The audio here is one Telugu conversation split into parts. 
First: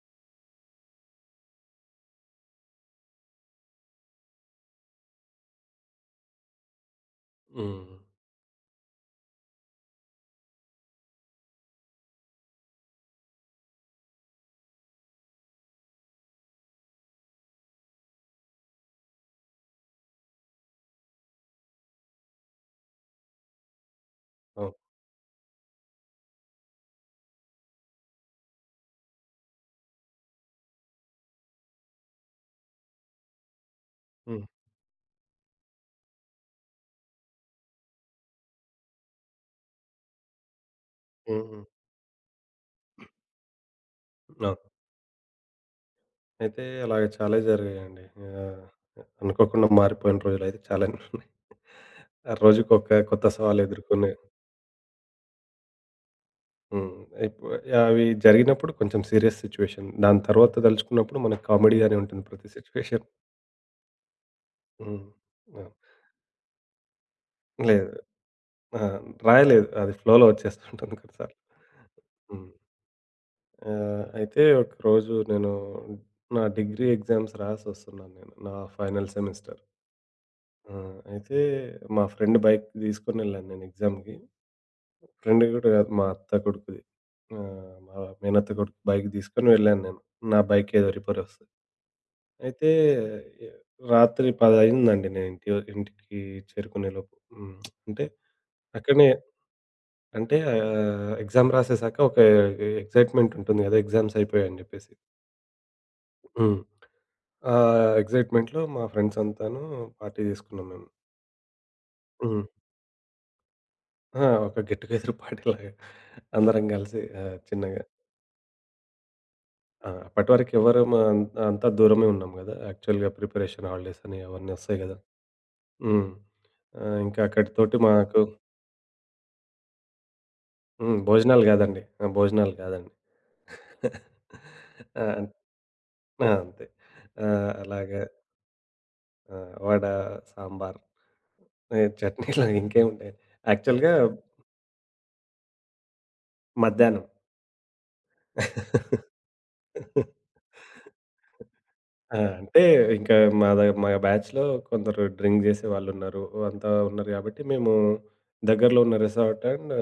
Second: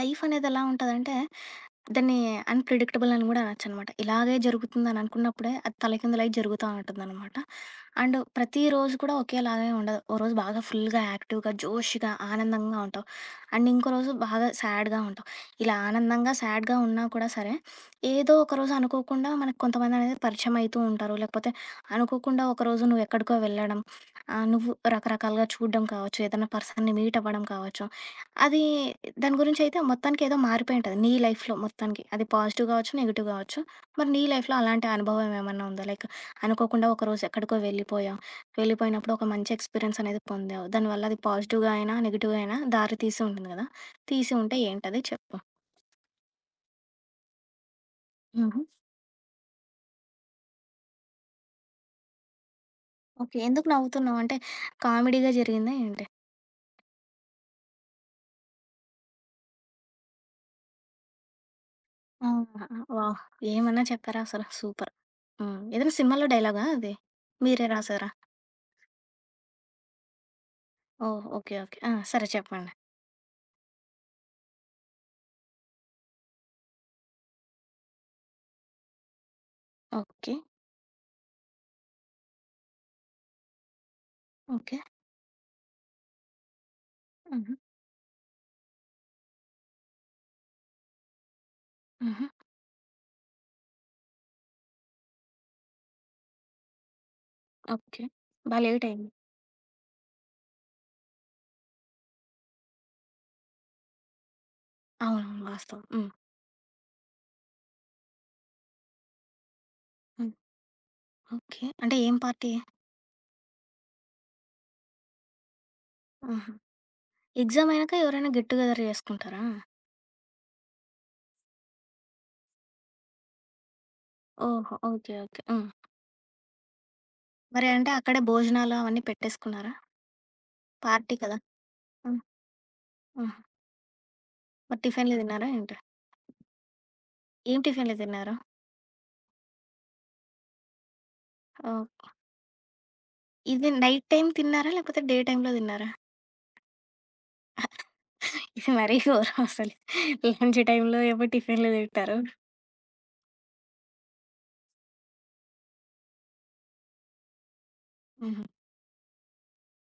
లైఫ్ అనేది ఎలా ఉంటదంటే, దాన్ని అన్‌ప్రెడిక్టబుల్ అని గూడా అనొచ్చనమాట. ఇలాగే జరుగుతుందని అనుకున్నప్పుడే అది తలకిందులై జరుగుతా ఉంటుందనమాట. హ్మ్. అండ్ ప్రతిరోజు కూడా ఒకేలాగే ఉండదు. ఓ రోజు బాగా ఫుల్‌గా యాక్టివ్‌గా, జోష్‌గా, ఆనందంగా ఉంటావు. అండ్ ఇంకో రోజు బాగా సాడ్‌గా ఉంటావు. ఇలా ఆనందంగా, సాడ్‌గా ఉన్నా కూడా సరే, ఏదో ఒక రోజు అనుకోకుండా మనకు కొంతమంది అనేది పరిచయం అయితూ ఉంటారు. లేకపోతే అనుకోకుండా ఒకరోజు నువ్వెక్కడికో వెళ్ళడం, నువ్వు అవును. రకరకాలుగా చూడడం కావచ్చు, ఏదైనా పర్సన్‌ని మీట్ అవ్వడం కావచ్చు. అది దాని గురించయితే మొత్తానికేదో మారిపోయుంటది. నీ లైఫ్‌లో మొత్తానికి. అది పాజిటివ్ గావచ్చు, నెగెటివ్ గావచ్చు. మరి నీ హ్మ్. లైఫ్‌లో అలాంటి అనుభవం ఏమన్నా ఉందా? లైక్ అనుకోకుండా ఒకరోజు ఎక్కడికో వెళ్ళిపోయావు. వెళ్ళిపోయినప్పుడు ఒక మంచి ఎక్స్‌పీరియన్స్ అనేది పొందావు. దానివల్ల అది హ్మ్. హ్మ్. పాజిటివ్‌గా అయినా, నెగెటివ్‌గా అయినా దారి తీసి ఉంటుంది గదా! తీసి ఉంటే అవును. ఏంటది చెప్పు? అయితే అలాగ చాలా జరిగాయండి. హుహు. ఆహ్, అనుకోకుండా మారిపోయిన రోజులైతే చాలానే ఉన్నాయి. ఆ రోజుకొక కొత్త ఓకే. ఎందుకు సవాలెదుర్కొనే నవ్వుతున్నావు? అంటే కామెడీగా జరిగిందా ఏంటి? హ్మ్. ఇప్పు అవి జరిగినప్పుడు కొంచెం సీరియస్ సిట్యుయేషన్. దాని తర్వాత తలుచుకున్నప్పుడు మనకు కామెడీగానే ఉంటుంది ప్రతి ఆహా! సిట్యుయేషన్. వావ్! ఏమన్నా చెప్పారా అసలు? సూపర్. హ్మ్. హ్మ్. అవును. ఏదైనా సినిమాలో డైలాగా అది? మీరే లేదు. రాసారా? ఆ! రాయలేదు. అది ఫ్లోలో వచ్చేస్తుంటుంది ఓహ్! కొన్నిసార్లు. ఓకే. ఓకే. ఆ! సరే హ్మ్. చెప్పండి. అయితే ఒకరోజు నేను నా డిగ్రీ ఎగ్జామ్స్ రాసొస్తున్నాను నేను. నా ఫైనల్ సెమిస్టర్. ఓకే. ఆ! అయితే మా ఫ్రెండ్ బైక్ తీసుకొనెళ్ళాను నేను ఎగ్జామ్‌కి. ఓకే. ఫ్రెండ్ గూడా గాదు మా అత్త కొడుకుది. హుహు. మా మేనత్త కొడుకు బైక్ తీసుకొని వెళ్ళాను నేను. నా బైక్ ఏదో రిపేర్ వస్తే. హుహు. అయితే ఏ, రాత్రి 10 అయిందండి నేను ఇంటికి చేరుకునేలోపు. హ్మ్. ఓకే. అంటే బా లేట్ అక్కడనే అయింది. అంటే ఎగ్జామ్ రాసేసాక ఒక ఎక్సైట్‌మెంట్ ఉంటుంది గదా! ఎగ్జామ్స్ అయిపోయాయని జెప్పేసి. అవునవును. వాస్తవం. హ్మ్. హ్మ్. ఆ ఎక్సైట్‌మెంట్‌లో మా ఫ్రెండ్స్ అంతాను పార్టీ హ్మ్. తీసుకున్నాం మేము. ఓకే. అంటే ఏం హ్మ్. పార్టీ? ఆ! ఒక గెట్ టుగెదర్ పార్టీలాగా ఆహా! అందరం గలిసి ఎగ్జామ్ చిన్నగా అయినాక ఎవరైనా గెట్ టుగెదర్ చేసుకుంటారా? ఆ! అప్పటివరకు ఎవరం అంతా దూరమే ఉన్నాం గదా! యాక్చువల్‌గా ప్రిపరేషన్ హాలిడేస్ అని అవన్నీ ఓహో! ఒస్తాయి గదా! ఓకే. ఓకే. హ్మ్. హ్మ్. ఇంకా మరి అక్కడితోటి అంటే అక్కడే మాకు భోజనాలు అవన్నీ పెట్టేసుకున్నారా? హ్మ్. పార్టీ కదా! భోజనాలు గాదండి. ఆ! హ్మ్. భోజనాలు గాదండి. హ్మ్. మరి టిఫిన్‌లు ఆ! తిన్నారా ఏంటి? ఆ! అంతే. ఏం టిఫిన్‌లు అలాగా తిన్నారు? ఆ! వడ, సాంబార్, ఏ ఓహ్! చట్నీలు ఇంకేముంటాయి ఇది యాక్చువల్‌గా నైట్ టైమ్ తిన్నారా? లేకపోతే డే టైమ్‌లో తిన్నారా? మధ్యాహ్నం. ఇది మరీ ఘోరం అసలు. లంచ్ టైమ్‌లో ఏమో టిఫిన్‌లు తింటారు. ఆ! అంటే ఇంకా మా బ్యాచ్‌లో కొందరు డ్రింక్ జేసేవాళ్ళున్నారు. అంతా ఉన్నారు గాబట్టి మేము హుహు. దగ్గరలో ఉన్న రిసార్ట్ అండ్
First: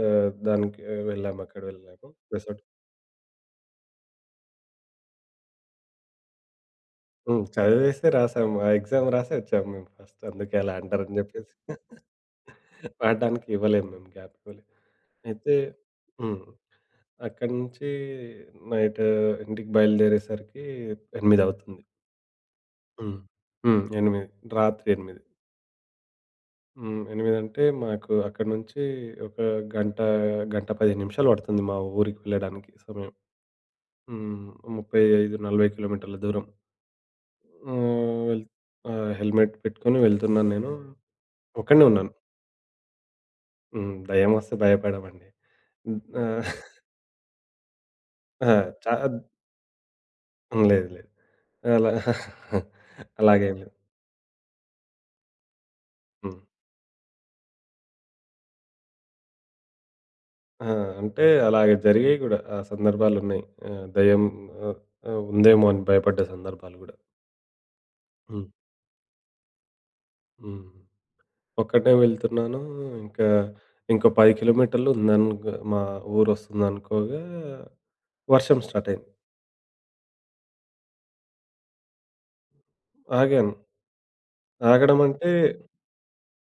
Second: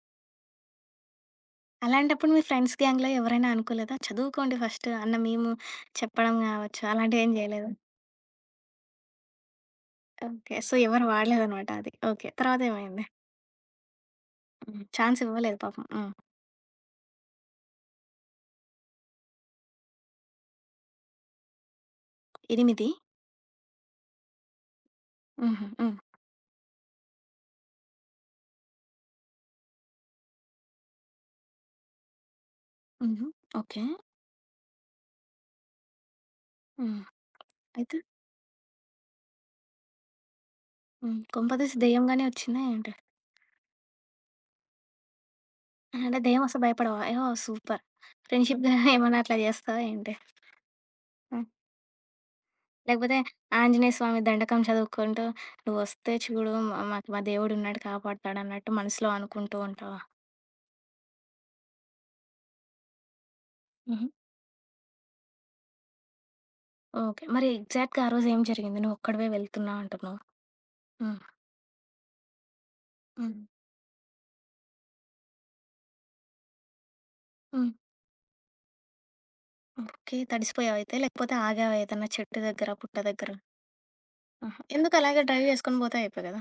దానికి వెళ్ళాము. అక్కడ వెళ్ళాము. అలాంటప్పుడు మీ రిసార్ట్ ఫ్రెండ్స్ గ్యాంగ్‌లో ఎవరైనా అనుకోలేదా? చదువుకోండి ఫస్ట్ అన్న మేము చెప్పడం గావచ్చు. అలాంటివేం హ్మ్. జేయలేదా? చదివేసే రాసాము. ఆ ఎగ్జామ్ రాసే వచ్చాము మేము ఫస్ట్. ఓకే. అందుకే సో, అలా ఎవరు అంటారని జెప్పేసి. వాడలేదనమాట అది. ఓకే. తర్వాతేమైంది? పాడడానికి ఇవ్వలేము మేము గ్యాప్ ఇవ్వలేదు. హ్మ్. ఛాన్స్ అయితే ఇవ్వలేదు పాపం. హ్మ్. హ్మ్. అక్కడి నుంచి నైట్ ఇంటికి బయలుదేరేసరికి 8 అవుతుంది. 8. హ్మ్. హ్మ్. 8 రాత్రి 8. హుహు. హ్మ్. హ్మ్. 8 అంటే మాకు అక్కడి నుంచి ఒక గంట, గంట 15 నిమిషాలు పడుతుంది మా ఊరికి వెళ్ళడానికి సమయం. హుహు. ఓకే. హ్మ్. 35, 40 కిలోమీటర్ల దూరం. హ్మ్. అయితే? ఆహ్, వెల్ హెల్మెట్ పెట్టుకొని వెళ్తున్నాను నేను. హ్మ్. కొంపదీసి ఒక్కడినే ఉన్నాను. దెయ్యంగానే ఒచ్చిందా ఏంటి? హ్మ్. దెయ్యం వస్తే భయపడమండి. హ్మ్. అంటే దెయ్యమొస్తే భయపడవా? ఓహ్! సూపర్. ఆ! ఫ్రెండ్‌షిప్‌గా చా ఏమన్నా అట్లా జేస్తావా ఏంటి? లేదు లేదు. హ్మ్. అలా లేకపోతే అలాగేం లేదు. ఆంజనేయ స్వామి దండకం చదువుకుంటూ "నువ్వొస్తే హ్మ్. చూడు మాకు మా దేవుడున్నాడు కాపాడుతాడు" అన్నట్టు మనసులో అనుకుంటూ ఉంటావా? ఆ! అంటే అలాగే జరిగాయి గూడా. ఆ సందర్భాలున్నాయి. ఆహ్, హుహు. దెయ్యం ఆహ్, ఆహ్, ఉందేమో అని భయపడ్డ సందర్భాలు గూడా. ఓకే. మరి ఎగ్జాక్ట్‌గా ఆ రోజు ఏం హ్మ్. జరిగింది? నువ్వొక్కడివే వెళ్తున్నా అంటున్నావు. హ్మ్. హ్మ్. ఒక్కడినే వెళ్తున్నాను. ఇంకా హ్మ్. ఇంకో 10 కిలోమీటర్లు ఉందనుకో మా ఊరొస్తుందనుకోగా హ్మ్. వర్షం స్టార్ట్ అయింది. ఓకే. తడిసిపోయావయితే? లేకపోతే ఆగావా ఏదన్నా చెట్టు దగ్గర, పుట్ట దగ్గర? ఆగాను. ఆహా! ఎందుకు ఆగడం అలాగే అంటే డ్రైవ్ చేసుకొని పోతే అయిపోయి కదా!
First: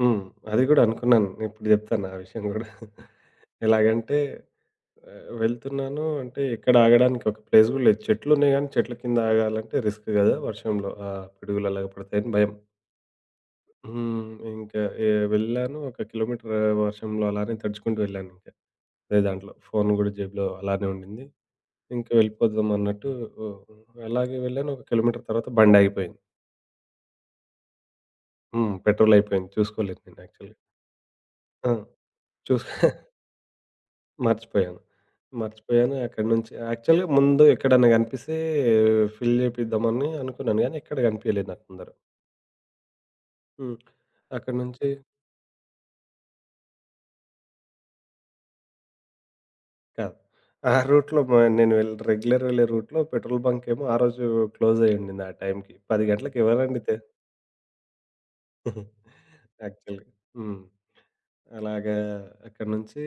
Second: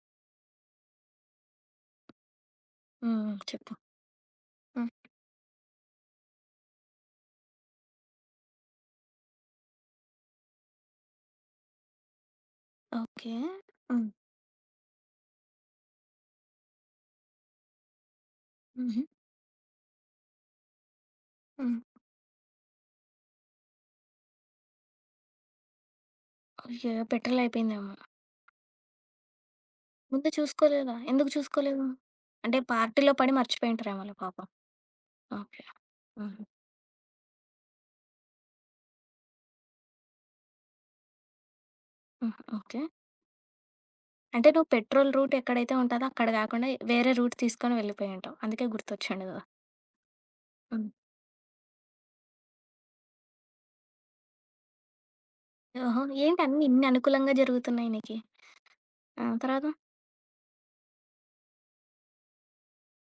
హ్మ్. అది గూడా అనుకున్నాను. ఇప్పుడు జెప్తాను ఆ విషయం గూడా. హ్మ్. హ్మ్. చెప్పు. ఎలాగంటే హ్మ్. వెళ్తున్నాను అంటే ఎక్కడ ఆగడానికి ఒక ప్లేస్ గూడా లేదు. చెట్లున్నాయి గానీ చెట్ల కింద ఆగాలంటే రిస్క్ గదా! వర్షంలో ఆ పిడుగులు అలాగ పడతాయని భయం. ఓకే. హ్మ్. హ్మ్. ఇంకా ఏ వెళ్ళాను. ఒక కిలోమీటర్ వర్షంలో అలానే తడుచుకుంటూ వెళ్ళాను ఇంకా. హుహు. అదే దాంట్లో ఫోను గూడా జేబులో అలానే ఉండింది. హ్మ్. ఇంక వెళ్ళిపోదాం అన్నట్టు అలాగే వెళ్ళాను. ఒక కిలోమీటర్ తర్వాత బండాగిపోయింది. అయ్యో! పెట్రోల్ అయిపోయిందేమో! హ్మ్. పెట్రోల్ అయిపోయింది. చూసుకోలేదు నేను ముందు యాక్చువల్‌గా. చూసుకోలేదా? ఎందుకు ఆ! చూసుకోలేదు? అంటే చూస్ పార్టీలో పడి మర్చిపోయుంటారేమోలే పాపం. మర్చిపోయాను. ఓకే. మర్చిపోయాను. అక్కడి హుహు. నుంచి యాక్చువల్‌గా ముందు ఎక్కడన్నా కనిపిస్తే ఫిల్ చేపిద్దామని అనుకున్నాను గానీ, ఎక్కడ కనిపియలేదు నాకు ముందర. హుహు. ఓకే. హ్మ్. అంటే అక్కడి నువ్వు నుంచి పెట్రోల్ రూట్ ఎక్కడైతే ఉంటదో అక్కడ గాకుండా వేరే రూట్ తీసుకొని వెళ్ళిపోయుంటావు. అందుకే గుర్తొచ్చిండదు. కాదు. ఆ హ్మ్. రూట్‌లో మ నేను వెళ్ రెగ్యులర్ వెళ్ళే రూట్‌లో పెట్రోల్ బంకేమో ఆ రోజు క్లోజ్ అయ్యుండింది ఆ టైంకి. ఓహో! 10 ఏంటి గంటలకి అన్ని ఎవరండి ఇన్ని అనుకూలంగా జరుగుతున్నాయి నీకి? ఆ! తర్వాత? యాక్చువల్‌గా. హ్మ్. అలాగా అక్కడి నుంచి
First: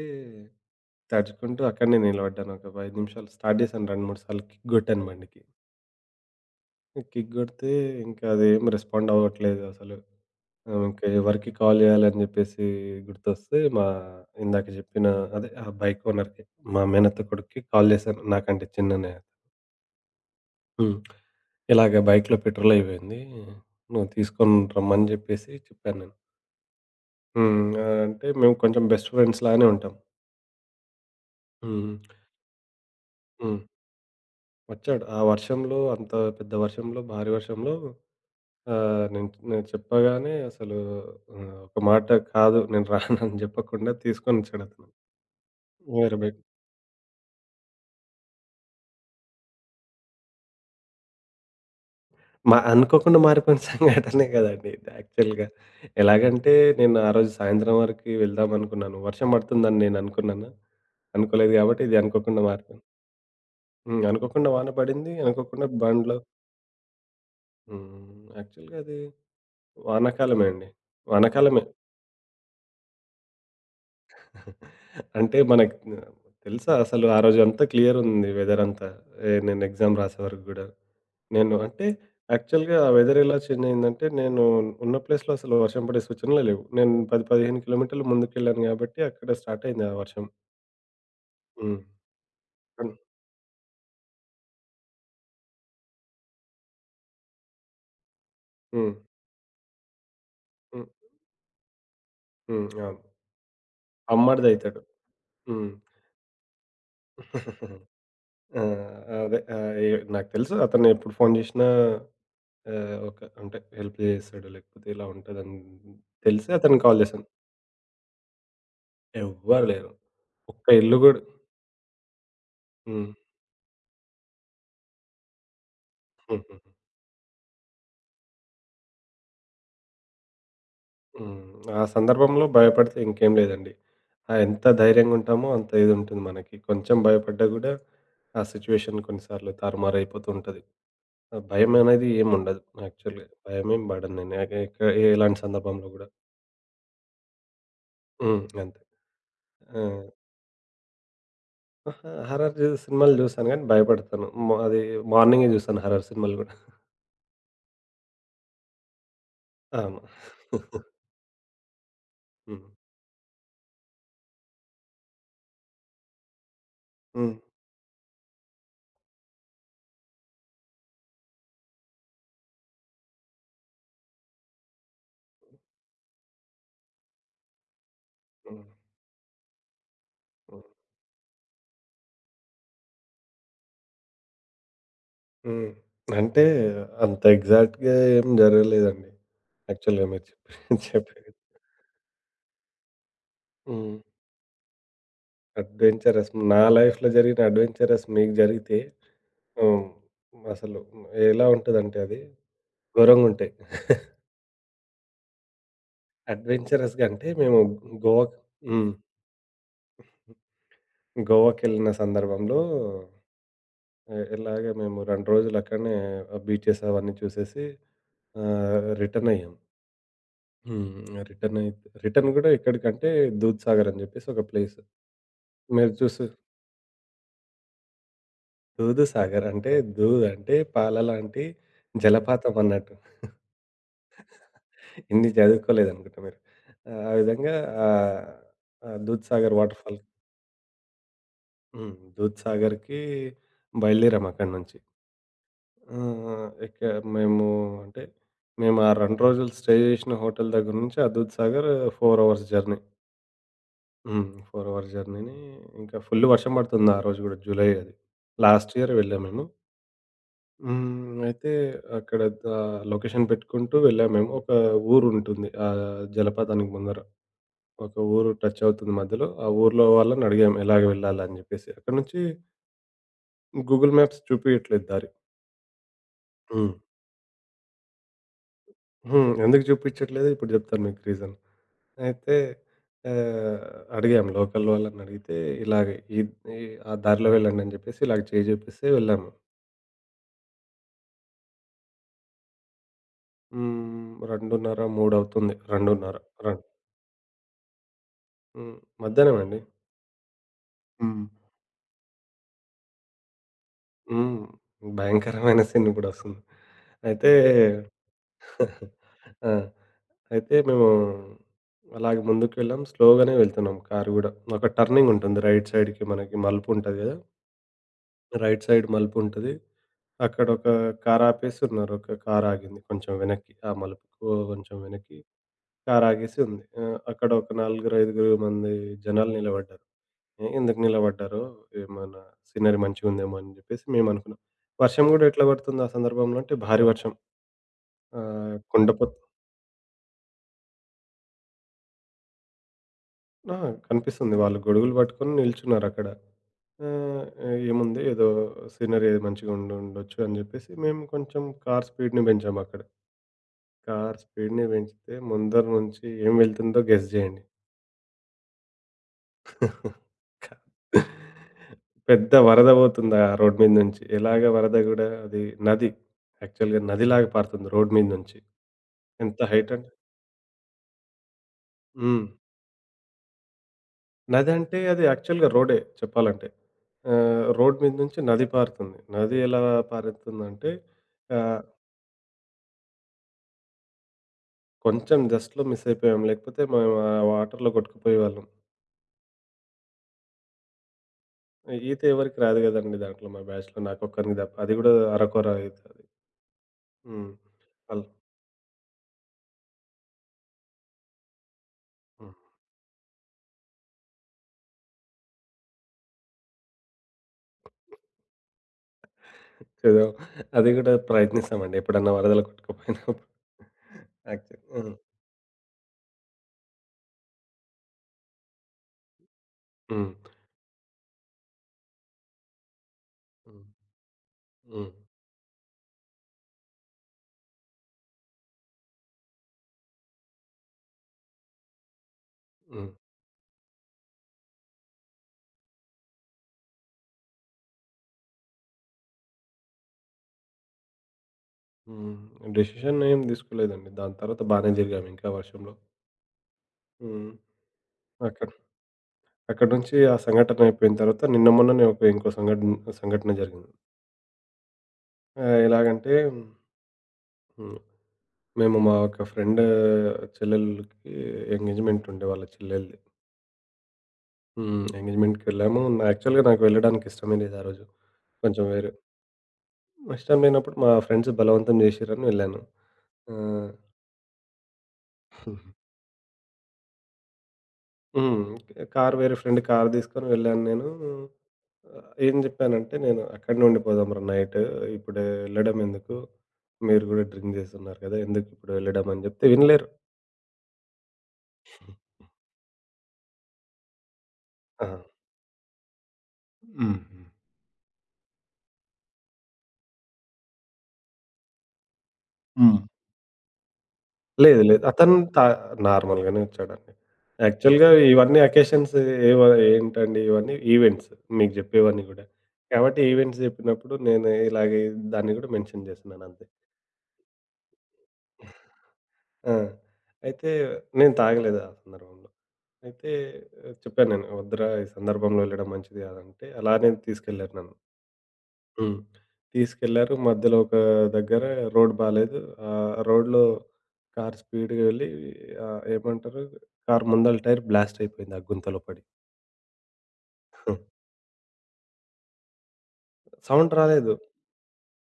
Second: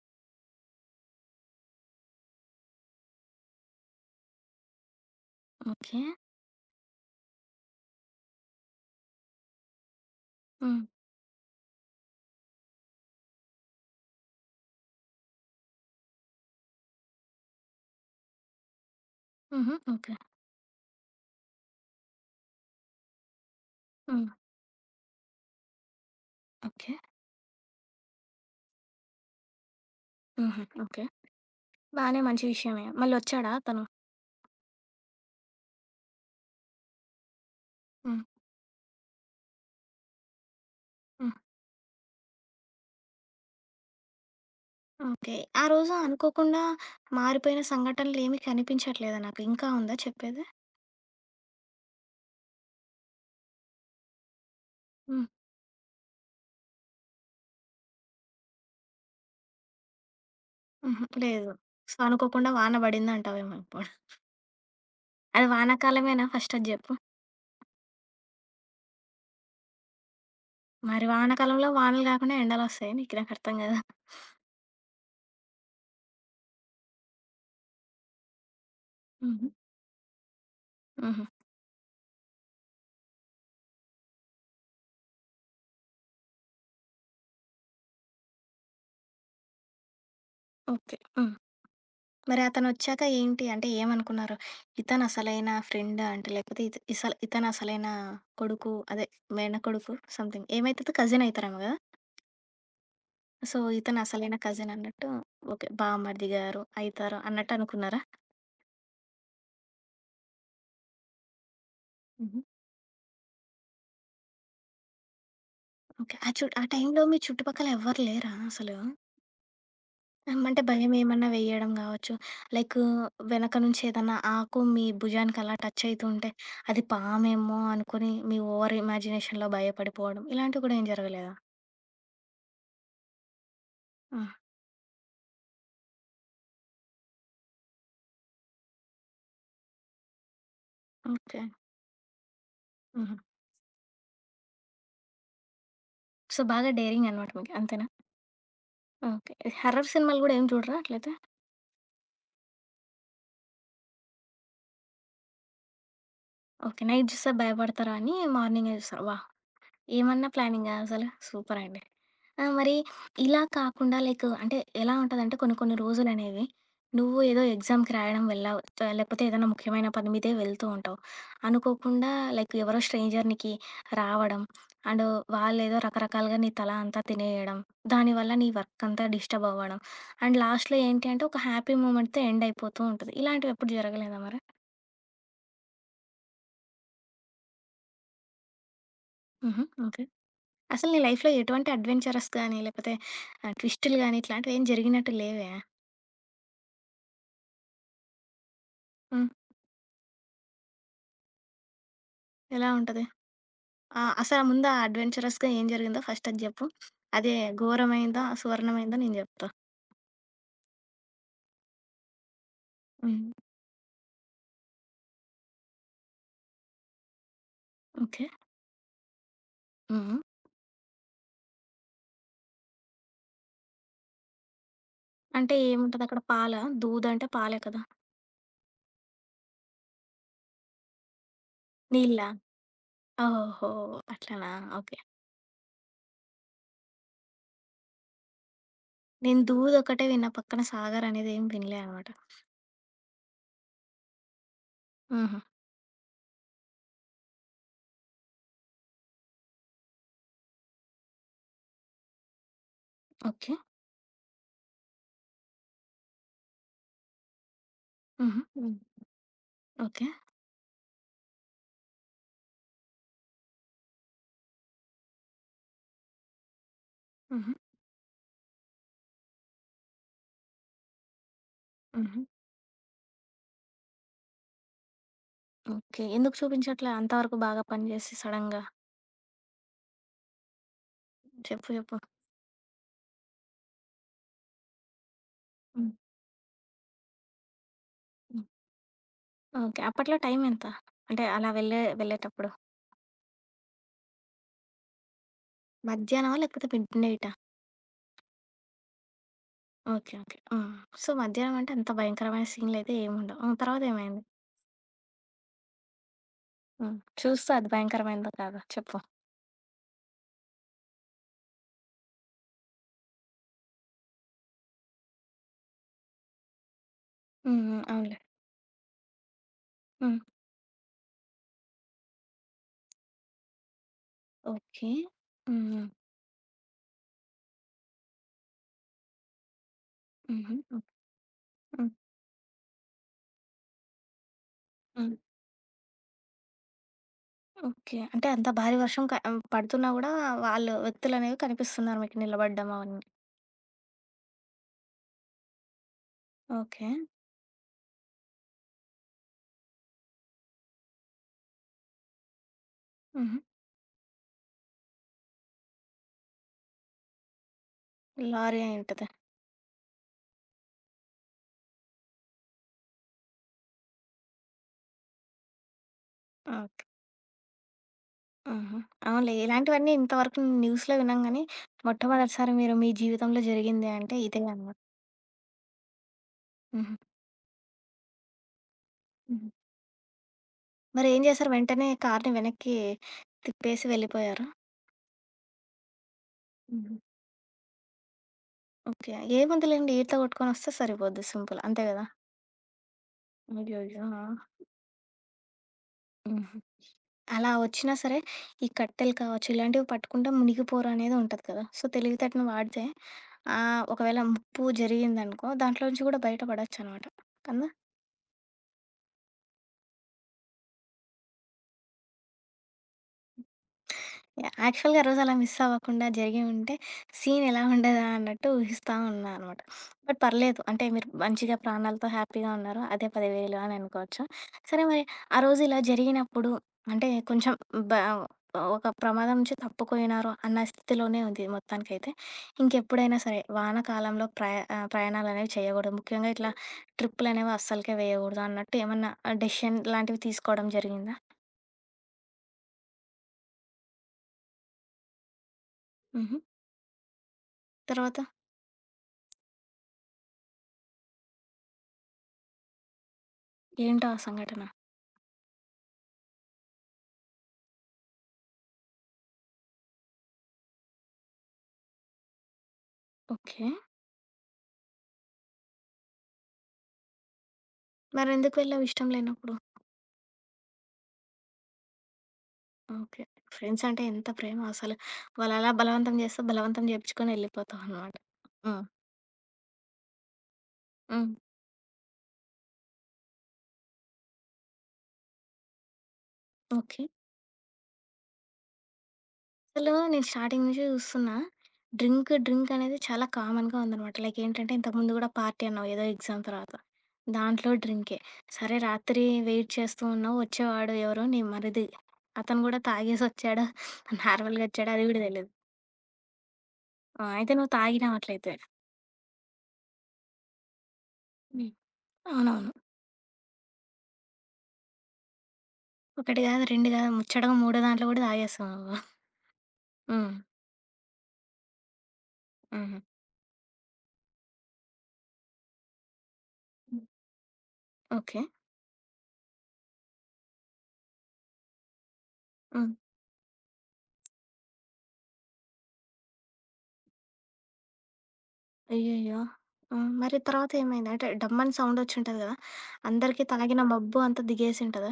తడుచుకుంటూ అక్కడనే నిలబడ్డాను. ఒక 5 నిమిషాలు స్టార్ట్ చేశాను 2, 3 సార్లు కిక్ గొట్టాను బండికి. ఓకే. కిక్ గొడితే ఇంకా అదేం రెస్పాండ్ అవ్వట్లేదు అసలు. హ్మ్. ఇంకా ఎవరికి కాల్ చేయాలని చెప్పేసి గుర్తొస్తే మా ఇందాక చెప్పిన అదే ఆ బైక్ ఓనర్‌కి, మా మేనత్త కొడుక్కి కాల్ చేశాను. నాకంటే చిన్ననే. అతను. హుహు. ఓకే. హ్మ్. "ఇలాగ బైక్‌లో పెట్రోల్ అయిపోయింది. నువ్వు హ్మ్. తీసుకొని రమ్మని" చెప్పేసి చెప్పాను నేను. ఓకే. హ్మ్. ఆ! అంటే మేము కొంచెం బెస్ట్ ఫ్రెండ్స్ లానే ఉంటాం. హుహు. ఓకే. హ్మ్. బానే మంచి విషయమే. మళ్ళొచ్చాడా హ్మ్. అతను? వచ్చాడు. ఆ వర్షంలో అంత పెద్ద వర్షంలో, భారీ వర్షంలో హ్మ్. ఆహ్, నేను నేను చెప్పగానే అసలు హ్మ్. ఒక మాట కాదు నేను రానని చెప్పకుండా తీసుకొనొచ్చాడతను. ఓకే. ఆ రోజు వేరే బైక్. అనుకోకుండా మారిపోయిన సంఘటనలేమి కనిపించట్లేదా నాకు? ఇంకా ఉందా చెప్పేది? మా అనుకోకుండా మారిపోయిన సంఘటనే కదండీ ఇది హ్మ్. యాక్చువల్‌గా. ఎలాగంటే నేను ఆ రోజు సాయంత్రం వరకి వెళ్దామనుకున్నాను. వర్షం పడుతుందని నేను అనుకున్నాను. హుహు. లేదు. అనుకోలేదు కాబట్టి సో, ఇది అనుకోకుండా అనుకోకుండా వాన మారిపోయింది. పడిందంటావేమో ఇప్పుడు. హ్మ్. అనుకోకుండా వాన పడింది. అది అనుకోకుండా బండ్లో వానాకాలమేనా ఫస్ట్ అది జెప్పు? హ్మ్. యాక్చువల్‌గా అది వానాకాలమే అండి. మరి వానాకాలమే. వానాకాలంలో వానలు గాకుండా ఎండలొస్తాయా నీకు? నాకర్థం గాదు. అంటే మనకు తెలుసా అసలు ఆ రోజంతా క్లియరుంది వెదరంతా. హుహు. నేను ఎగ్జామ్ రాసే వరకు గూడా. హుహు. నేను అంటే యాక్చువల్‌గా వెదర్ ఎలా చేంజ్ అయిందంటే నేను ఉన్న ప్లేస్‌లో అసలు వర్షం పడే సూచనలే లేవు. నేను 10, 15 కిలోమీటర్లు ముందుకెళ్ళాను గాబట్టి అక్కడ స్టార్ట్ అయింది ఆ వర్షం. ఓకే. హ్మ్. హ్మ్. మరి అన్ అతనొచ్చాక ఏంటి? అంటే ఏమనుకున్నారు? ఇతను అసలైన ఫ్రెండా? అంటే లేకపోతే ఇత ఇసల ఇతను అసలైన కొడుకు హ్మ్. అదే మేనకొడుకు సంథింగ్ హ్మ్. ఏమైతదో కజిన్ అయితారేమో గదా! హ్మ్. అవును. సో, ఇతను అసలైన కజిన్ అమ్మడిదయితాడు. అన్నట్టు ఓకే. హ్మ్. బామ్మర్ది గారు అయితారు అన్నట్టు అనుకున్నారా? ఆ! అదే. ఆహ్, ఎ నాకు తెలుసు అతను ఎప్పుడు ఫోను జేషినా హుహు. ఒక అంటే హెల్ప్ జేసేసాడు. లేకపోతే ఇలా ఉంటదని ఓకే. తెలిసి ఆ అతనికి టైంలో కాల్ మీ జేశాను. చుట్టుపక్కల ఎవ్వరు లేరా అసలు? ఎవ్వరు లేరు. హ్మ్. అంటే ఒక్క ఇల్లు గూడా భయమేమన్నా వేయడం గావచ్చు, లైక్ హ్మ్. వెనక నుంచి ఏదన్నా ఆకు మీ భుజానికి అలా టచ్ అయితుంటే, హుహు. అది పామేమో అనుకుని మీ ఓవర్ ఇమాజినేషన్‌లో భయపడిపోవడం ఇలాంటివి గూడా ఏం జరగలేదా? హ్మ్. ఆ సందర్భంలో భయపడితే ఇంకేం లేదండి. ఆ! ఎంత ధైర్యంగుంటామో అంత ఇదుంటుంది మనకి. కొంచెం భయపడ్డా గూడా ఆ సిట్యుయేషన్ కొన్నిసార్లు తారుమారయిపోతూ ఉంటది. ఆ ఓకే. భయం అనేది ఏముండదు హుహు. యాక్చువల్‌గా. భయమేం పడను నేను. ఎ ఎక్క ఎలాంటి సందర్భంలో గూడా. సో, బాగా డేరింగ్ అనమాట మీకు. అంతేనా? హ్మ్. అంతే. ఓకే. ఆ! హర్రర్ సినిమాలు గూడా ఏం చూడరా అట్లయితే? అహా! హారర్ సినిమాలు జూసాను గానీ భయపడతాను. మ అది మార్నింగే జూసాను హారర్ సినిమాలు గూడా. ఓకే. నైట్ జూస్తే భయపడతారా అని మార్నింగే జూస్తారు. వాహ్! అవును. ఏమన్నా ప్లానింగా అసలు? సూపరండి. ఆ! హ్మ్. మరి ఇలా కాకుండా లైక్ అంటే ఎలా ఉంటదంటే కొన్ని కొన్ని రోజులనేవి నువ్వు హ్మ్. ఏదో ఎగ్జామ్‌కి రాయడం వెళ్ళావు. లేకపోతే ఏదైనా ముఖ్యమైన పని మీదే వెళ్తూ ఉంటావు. అనుకోకుండా లైక్ ఎవరో స్ట్రేంజర్ నీకి రావడం అండ్ వాళ్ళేదో రకరకాలుగా నీ తల అంతా తినేయడం. దానివల్ల నీ హ్మ్. వర్క్ అంతా డిస్టర్బ్ అవ్వడం. అండ్ హ్మ్. లాస్ట్‌లో ఏంటి అంటే ఒక హ్యాపీ మూమెంట్‌తో ఎండ్ అయిపోతూ ఉంటది. ఇలాంటివెప్పుడు జరగలేదా మరి? హ్మ్. అంటే అంత ఎగ్జాక్ట్‌గా ఏం జరగలేదండి. హుహు. ఓకే. యాక్చువల్‌గా మీరు చెప్పి అసలు నీ లైఫ్‌లో చెప్పేది. ఎటువంటి అడ్వెంచరస్ గాని, లేకపోతే హ్మ్. ట్విస్టులు గాని ఇట్లాంటివేం జరిగినట్టు లేవే? అడ్వెంచరస్ నా లైఫ్‌లో జరిగిన అడ్వెంచరస్ మీకు జరిగితే హ్మ్. హ్మ్. అసలు ఎలా ఉంటదంటే అది ఎలా ఉంటది? ఘోరంగుంటాయి. ఆ! అసల ముందు ఆ అడ్వెంచరస్‌గా ఏం జరిగిందో ఫస్ట్ అది జెప్పు. అడ్వెంచరస్‌గా అంటే అదే మేము ఘోరమైందా, గోవాకి హ్మ్. సువర్ణమైందో నేను జెప్తా. గోవాకెళ్ళిన సందర్భంలో హ్మ్. ఎలాగ మేము 2 రోజులు అక్కడనే బీచెస్ అవన్నీ చూసేసి ఓకే. రిటర్న్ అయ్యాం. హ్మ్. హ్మ్. రిటర్న్ అయితే రిటర్న్ గూడా ఎక్కడికంటే దూద్‌సాగర్ అని జెప్పేసి ఒక ప్లేస్. అంటే మీరు ఏముంటదక్కడ చూసి పాలా? దూదంటే పాలే కదా! దూదుసాగర్ అంటే దూద్ అంటే పాల లాంటి నీళ్ళా? జలపాతం అన్నట్టు. ఓహో! అట్లనా? ఓకే. ఇన్ని చదువుకోలేదనుకుంటా మీరు. ఆ విధంగా ఆహ్, ఆహ్, నేను దూద్‌సాగర్ వాటర్‌ఫాల్ దూదొక్కటే విన్నా. పక్కన సాగర్ అనేది ఏం వినలే హ్మ్. అనమాట. దూద్‌సాగర్‌కి బయలుదేరాము అక్కడి నుంచి. హుహు. ఇక మేము అంటే మేము ఆ 2 రోజులు స్టే జేసిన హోటల్ దగ్గర నుంచి ఆ దూద్‌సాగర్ 4 అవర్స్ జర్నీ. ఓకే. హ్మ్. 4 అవర్ జర్నీని ఇంకా ఫుల్ వర్షం పడుతుంది ఆ రోజు గూడా జూలై అది. హుహు. హ్మ్. లాస్ట్ ఇయర్ వెళ్ళాము మేము. ఓకే. హ్మ్. అయితే అక్కడ లొకేషన్ పెట్టుకుంటూ వెళ్ళాము మేము. ఒక ఊరుంటుంది. జలపాతానికి ముందర. హుహు. ఒక ఊరు టచ్ అవుతుంది మధ్యలో. ఆ ఊర్లో వాళ్ళని అడిగాము ఎలాగ వెళ్ళాలని జెప్పేసి. అక్కడి నుంచి హుహు. గూగుల్ మ్యాప్స్ చూపియట్లేదు దారి. ఓకే. ఎందుకు హ్మ్. చూపించట్లే అంతవరకు బాగా పనిజేసి సడెన్‌గా? హ్మ్. ఎందుకు చూపిచ్చట్లేదు ఇప్పుడు జెప్తాను మీకు రీజన్. చెప్పు చెప్పు. అయితే ఆహ్, అడిగాము లోకల్ వాళ్ళని అడిగితే ఇలాగ హ్మ్. ఈ ఈ ఆ దారిలో వెళ్ళండి అని జెప్పేసి ఇలాగ హ్మ్. చేయి జూపిస్తే వెళ్ళాము. ఓకే. అప్పట్లో టైం ఎంత? అంటే అలా వెళ్ళేటప్పుడు. హ్మ్. 2:30, 3 అవుతుంది. 2:30 మధ్యాహ్నమా? రెం లేకపోతే మిడ్ నైటా? హ్మ్. మధ్యాహ్నం అండి. ఓకే. ఓకే. ఆ! సో, హ్మ్. మధ్యాహ్నం అంటే అంత భయంకరమైన సీన్‌లయితే ఏముండవు. ఆ! తర్వాతేమైంది? హ్మ్. భయంకరమైన సీన్ గూడొస్తుంది. హ్మ్. అయితే చూస్తా అది భయంకరమైందో కాదో చెప్పు. ఆ! అయితే మేము అలాగే ముందుకెళ్ళాం. స్లోగానే వెళ్తున్నాం కారు గూడా. ఒక టర్నింగ్ ఉంటుంది. రైట్ సైడ్‌కి మనకి మలుపుంటది గదా! హ్మ్. హ్మ్. అవునులే. రైట్ సైడ్ మలుపుంటది. హ్మ్. అక్కడొక కార్ ఆపేసి ఉన్నారు. ఒక కార్ ఆగింది కొంచెం వెనక్కి. ఆ మలుపుకు కొంచెం ఓకే. వెనక్కి. హ్మ్. హ్మ్. కారాగేసి ఉంది. అక్కడ ఒక నలుగురు, ఐదుగురు మంది జనాలు నిలబడ్డారు. హుహు. ఎందుకు హ్మ్. నిలబడ్డారో హ్మ్. ఏమన్నా సీనరీ మంచిగుందేమో అని జెప్పేసి మేమనుకున్నాం. వర్షం హ్మ్. గూడా ఎట్లా పడుతుంది ఆ సందర్భంలో అంటే భారీ వర్షం. ఓకే. అంటే అంత భారీ వర్షం కుండపోత పడుతున్నా గూడా వాళ్ళు వ్యక్తులనేవి కనిపిస్తున్నారు మీకు నిలబడ్డం అవన్నీ. ఆ! కనిపిస్తుంది. వాళ్ళు గొడుగులు పట్టుకొని నిల్చున్నారక్కడ. ఓకే. ఆహ్, ఏముంది ఏదో సీనరీ మంచిగుండుండొచ్చు అని జెప్పేసి మేము కొంచెం కార్ స్పీడ్‌ని పెంచామక్కడ. హుహు. కార్ స్పీడ్‌ని పెంచితే ముందర నుంచి ఏం వెళ్తుందో గెస్ జేయండి. లారీ అయుంటది. పెద్ద వరద పోతుంది ఆ రోడ్ మీద నుంచి. ఎలాగ వరద గూడా అది నది. ఆ! యాక్చువల్‌గా నదిలాగా పారుతుంది రోడ్ మీద నుంచి. ఆహా! అవునులే. ఎంత హైట్ ఇలాంటివన్నీ అంటే ఇంతవరకు న్యూస్‌లో విన్నాం గానీ, హ్మ్. మొట్టమొదటిసారి మీరు మీ జీవితంలో జరిగింది అంటే ఇదే అనమాట. నదంటే అది యాక్చువల్‌గా రోడే చెప్పాలంటే. హుహు. రోడ్ మీద నుంచి నది పారుతుంది. నది హ్మ్. ఎలా పారుతుందంటే మరేం చేశారు? ఆహ్, వెంటనే కార్‌ని వెనక్కి తిప్పేసి వెళ్ళిపోయారా? కొంచెం జస్ట్‌లో మిస్ అయిపోయాం. లేకపోతే మేము హుహు. ఆ వాటర్‌లో కొట్టుకుపోయేవాళ్ళం. ఓకే. ఏముందిలెండి ఈత కొట్టుకొనొస్తే సరిపోద్ది సింపుల్. అంతే ఈత గదా! ఎవరికీ రాదు గదండీ దాంట్లో మా బ్యాచ్‌లో అయ్యయ్యో! ఆ! నాకొక్కడికి తప్ప. అది గూడా అరకొర ఈత అది. హుహు. హ్మ్. అలా వచ్చినా అల్ సరే, ఈ కట్టెలు కావచ్చు, ఇలాంటివి పట్టుకుంటే మునిగిపోరు అనేది ఉంటది కదా! సో, తెలివితేటను వాడితే ఒకవేళ ముప్పు జరిగిందనుకో, దాంట్లో నుంచి కూడా బయట పడొచ్చనమాట. కదా! ఏదో అది గూడా ప్రయత్నిస్తామండి. ఎప్పుడన్నా వరదలు కొట్టుకుపోయినప్పుడు. యాక్చువల్ యాక్చువల్‌గా ఆ రోజు అలా మిస్ అవ్వకుండా జరిగి ఉంటే సీన్ ఎలా ఉండేదా అన్నట్టు ఊహిస్తా ఉన్నా అనమాట. హ్మ్. బట్ పర్లేదు. అంటే మీరు మంచిగా ప్రాణాలతో హ్యాపీగా ఉన్నారు. అదే హ్మ్. 10,000 హ్మ్. అని అనుకోవచ్చు. సరే హ్మ్. మరి ఆ రోజు ఇలా జరిగినప్పుడు అంటే కొంచెం బ ఒక ప్రమాదం నుంచి తప్పుకున్నారు అన్న స్థితిలోనే ఉంది మొత్తానికైతే. హ్మ్. ఇంకెప్పుడైనా సరే వానాకాలంలో ప్రయాణాలనేవి చేయకూడదు. ముఖ్యంగా ఇట్లా ట్రిప్పులనేవి అస్సలకే వేయకూడదు అన్నట్టు ఏమన్నా డెసిషన్ లాంటివి తీసుకోవడం జరిగిందా? హ్మ్. డెసిషన్ ఏం తీసుకోలేదండి. దాని తర్వాత బానే తిరిగామింకా వర్షంలో. హుహు. హ్మ్. తర్వాత అక్కడ అక్కడి నుంచి ఆ సంఘటన అయిపోయిన తర్వాత నిన్న మొన్ననే ఒక ఇంకో సంఘటన సంఘటన జరిగింది. ఏంటా ఆ సంఘటన? ఎలాగంటే హ్మ్. మేము మా ఒక ఫ్రెండ్ చెల్లెలికి ఎంగేజ్‌మెంట్ ఉండే వాళ్ళ చెల్లెలిది. ఓకే. హ్మ్. ఎంగేజ్‌మెంట్‌కెళ్ళాము. యాక్చువల్‌గా నాకు వెళ్ళడానికి ఇష్టమే లేదు ఆ రోజు. మరెందుకు కొంచెం వెళ్ళావు వేరే ఇష్టం లేనప్పుడు? ఇష్టం లేనప్పుడు మా ఫ్రెండ్స్ బలవంతం చేసిర్రని వెళ్ళాను. ఓకే. ఆహ్, ఫ్రెండ్స్ అంటే ఎంత ప్రేమ అసలు. వాళ్ళలా బలవంతం చేస్తే బలవంతం చేపిచ్చుకొని వెళ్ళిపోతావనమాట. హ్మ్. హ్మ్. వేరే ఫ్రెండ్ కార్ తీసుకొని వెళ్ళాను నేను. హ్మ్. ఏం చెప్పానంటే, "నేను అక్కడనే ఉండిపోదాంరా నైట్. ఇప్పుడు వెళ్ళడం ఎందుకు? ఓకే. మీరు కూడా డ్రింక్ చేస్తున్నారు కదా! ఎందుకిప్పుడు వెళ్ళడం" అని చెప్తే వినలేరు. అసలు నేను స్టార్టింగ్ నుంచి చూస్తున్నా. డ్రింక్, డ్రింక్ అనేది చాలా కామన్‌గా ఉందనమాట. లైక్ ఏంటంటే ఆ! ఇంతకుముందు గూడా పార్టీ అన్నావు ఏదో ఎగ్జామ్ తర్వాత. హుహు. దాంట్లో డ్రింకే. సరే రాత్రి వెయిట్ చేస్తూ ఉన్నావు. వచ్చేవాడు ఎవరు నీ మరిది. అతను గూడా తాగేసొచ్చాడా? లేదు. నార్మల్‌గా లేదు. వచ్చాడా? అది అతను గూడా త తెలీదు. నార్మల్‌గానే వచ్చాడండి. ఆ! అయితే నువ్వు యాక్చువల్‌గా తాగినావు ఇవన్నీ అట్లయితే. అకేషన్స్ ఏవ ఏంటండి ఇవన్నీ ఈవెంట్స్ మీకు ఉమ్. చెప్పేవన్నీ గూడా. అవునవును. కాబట్టి ఈవెంట్స్ చెప్పినప్పుడు నేను ఇలాగే దాన్ని గూడా మెన్షన్ ఒకటి చేస్తున్నానంతే. కాదు, 2 కాదు. ముచ్చటగా మూడో దాంట్లో కూడా తాగేసావు నువ్వు. ఆ! హ్మ్. అయితే నేను తాగలేదు ఆ సందర్భంలో. హుహు. అయితే ఆ, చెప్పాను నేను, "వద్దురా! ఈ సందర్భంలో వెళ్ళడం మంచిది కాదంటే" అలానే తీసుకెళ్లారు నన్ను. ఓకే. హ్మ్. తీసుకెళ్లారు. మధ్యలో ఒక దగ్గర రోడ్ బాలేదు. హ్మ్. రోడ్‌లో కారు స్పీడ్‌గా వెళ్ళి ఏమంటారు కారు ముందల టైర్ బ్లాస్ట్ అయిపోయింది ఆ గుంతలో పడి. అయ్యయ్యో! హ్మ్. మరి తర్వాత ఏమైంది? అంటే డమ్మని సౌండ్ వచ్చుంటది కదా! అందరికీ సౌండ్ తాగిన రాలేదు. మబ్బు అంతా దిగేసుంటదా?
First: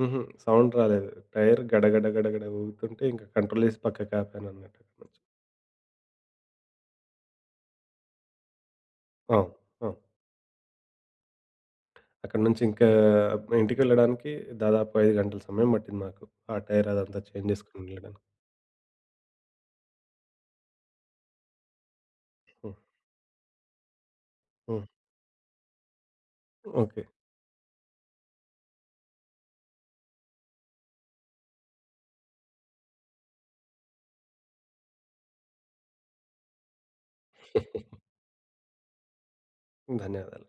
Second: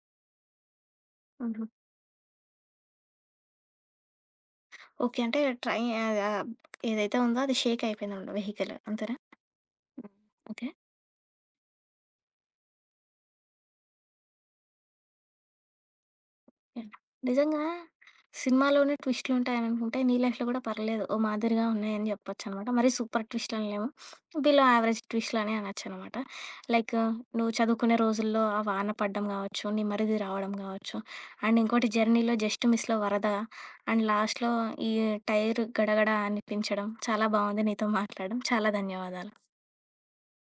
హుహు. సౌండ్ రాలేదు. టైర్ హుహు. గడగడ గడగడ ఊగుతుంటే ఇంకా కంట్రోల్ చేసి పక్కకి ఆపానన్నట్టు. ఓకే. అంటే ట్రై ఆహ్, ఆహ్, ఏదైతే ఉందో అది షేక్ అయిపోయిందనమాట వెహికల్. అంతేనా? అవును. అవును. హ్మ్. ఓకే. అక్కడి నుంచి ఇంకా ఇంటికెళ్ళడానికి దాదాపు 5 గంటల సమయం పట్టింది మాకు. ఆ యాహ్! టైర్ అదంతా చేంజ్ నిజంగా చేసుకొని వెళ్ళడానికి. సినిమాలోనే ట్విస్ట్‌లుంటాయనుకుంటే, నీ లైఫ్‌లో గూడా పర్లేదు ఓ మాదిరిగా ఉన్నాయని జెప్పొచ్చనమాట. హ్మ్. మరీ సూపర్ ట్విస్ట్‌లని లేవు. Below hmm. యావరేజ్ ట్విస్ట్‌లనే అనొచ్చనమాట. Like okay. నువ్వు చదువుకునే రోజుల్లో ఆ వాన పడ్డం గావచ్చు, నీ మరిది రావడం గావచ్చు, అండ్ ఇంకోటి జర్నీలో జస్ట్ మిస్‌లో వరద, అండ్ లాస్ట్‌లో ఈ టైర్ గడగడ అనిపించడం. చాలా బావుంది నీతో మాట్లాడడం. చాలా ధన్యవాదాలు. ధన్యవాదాలు.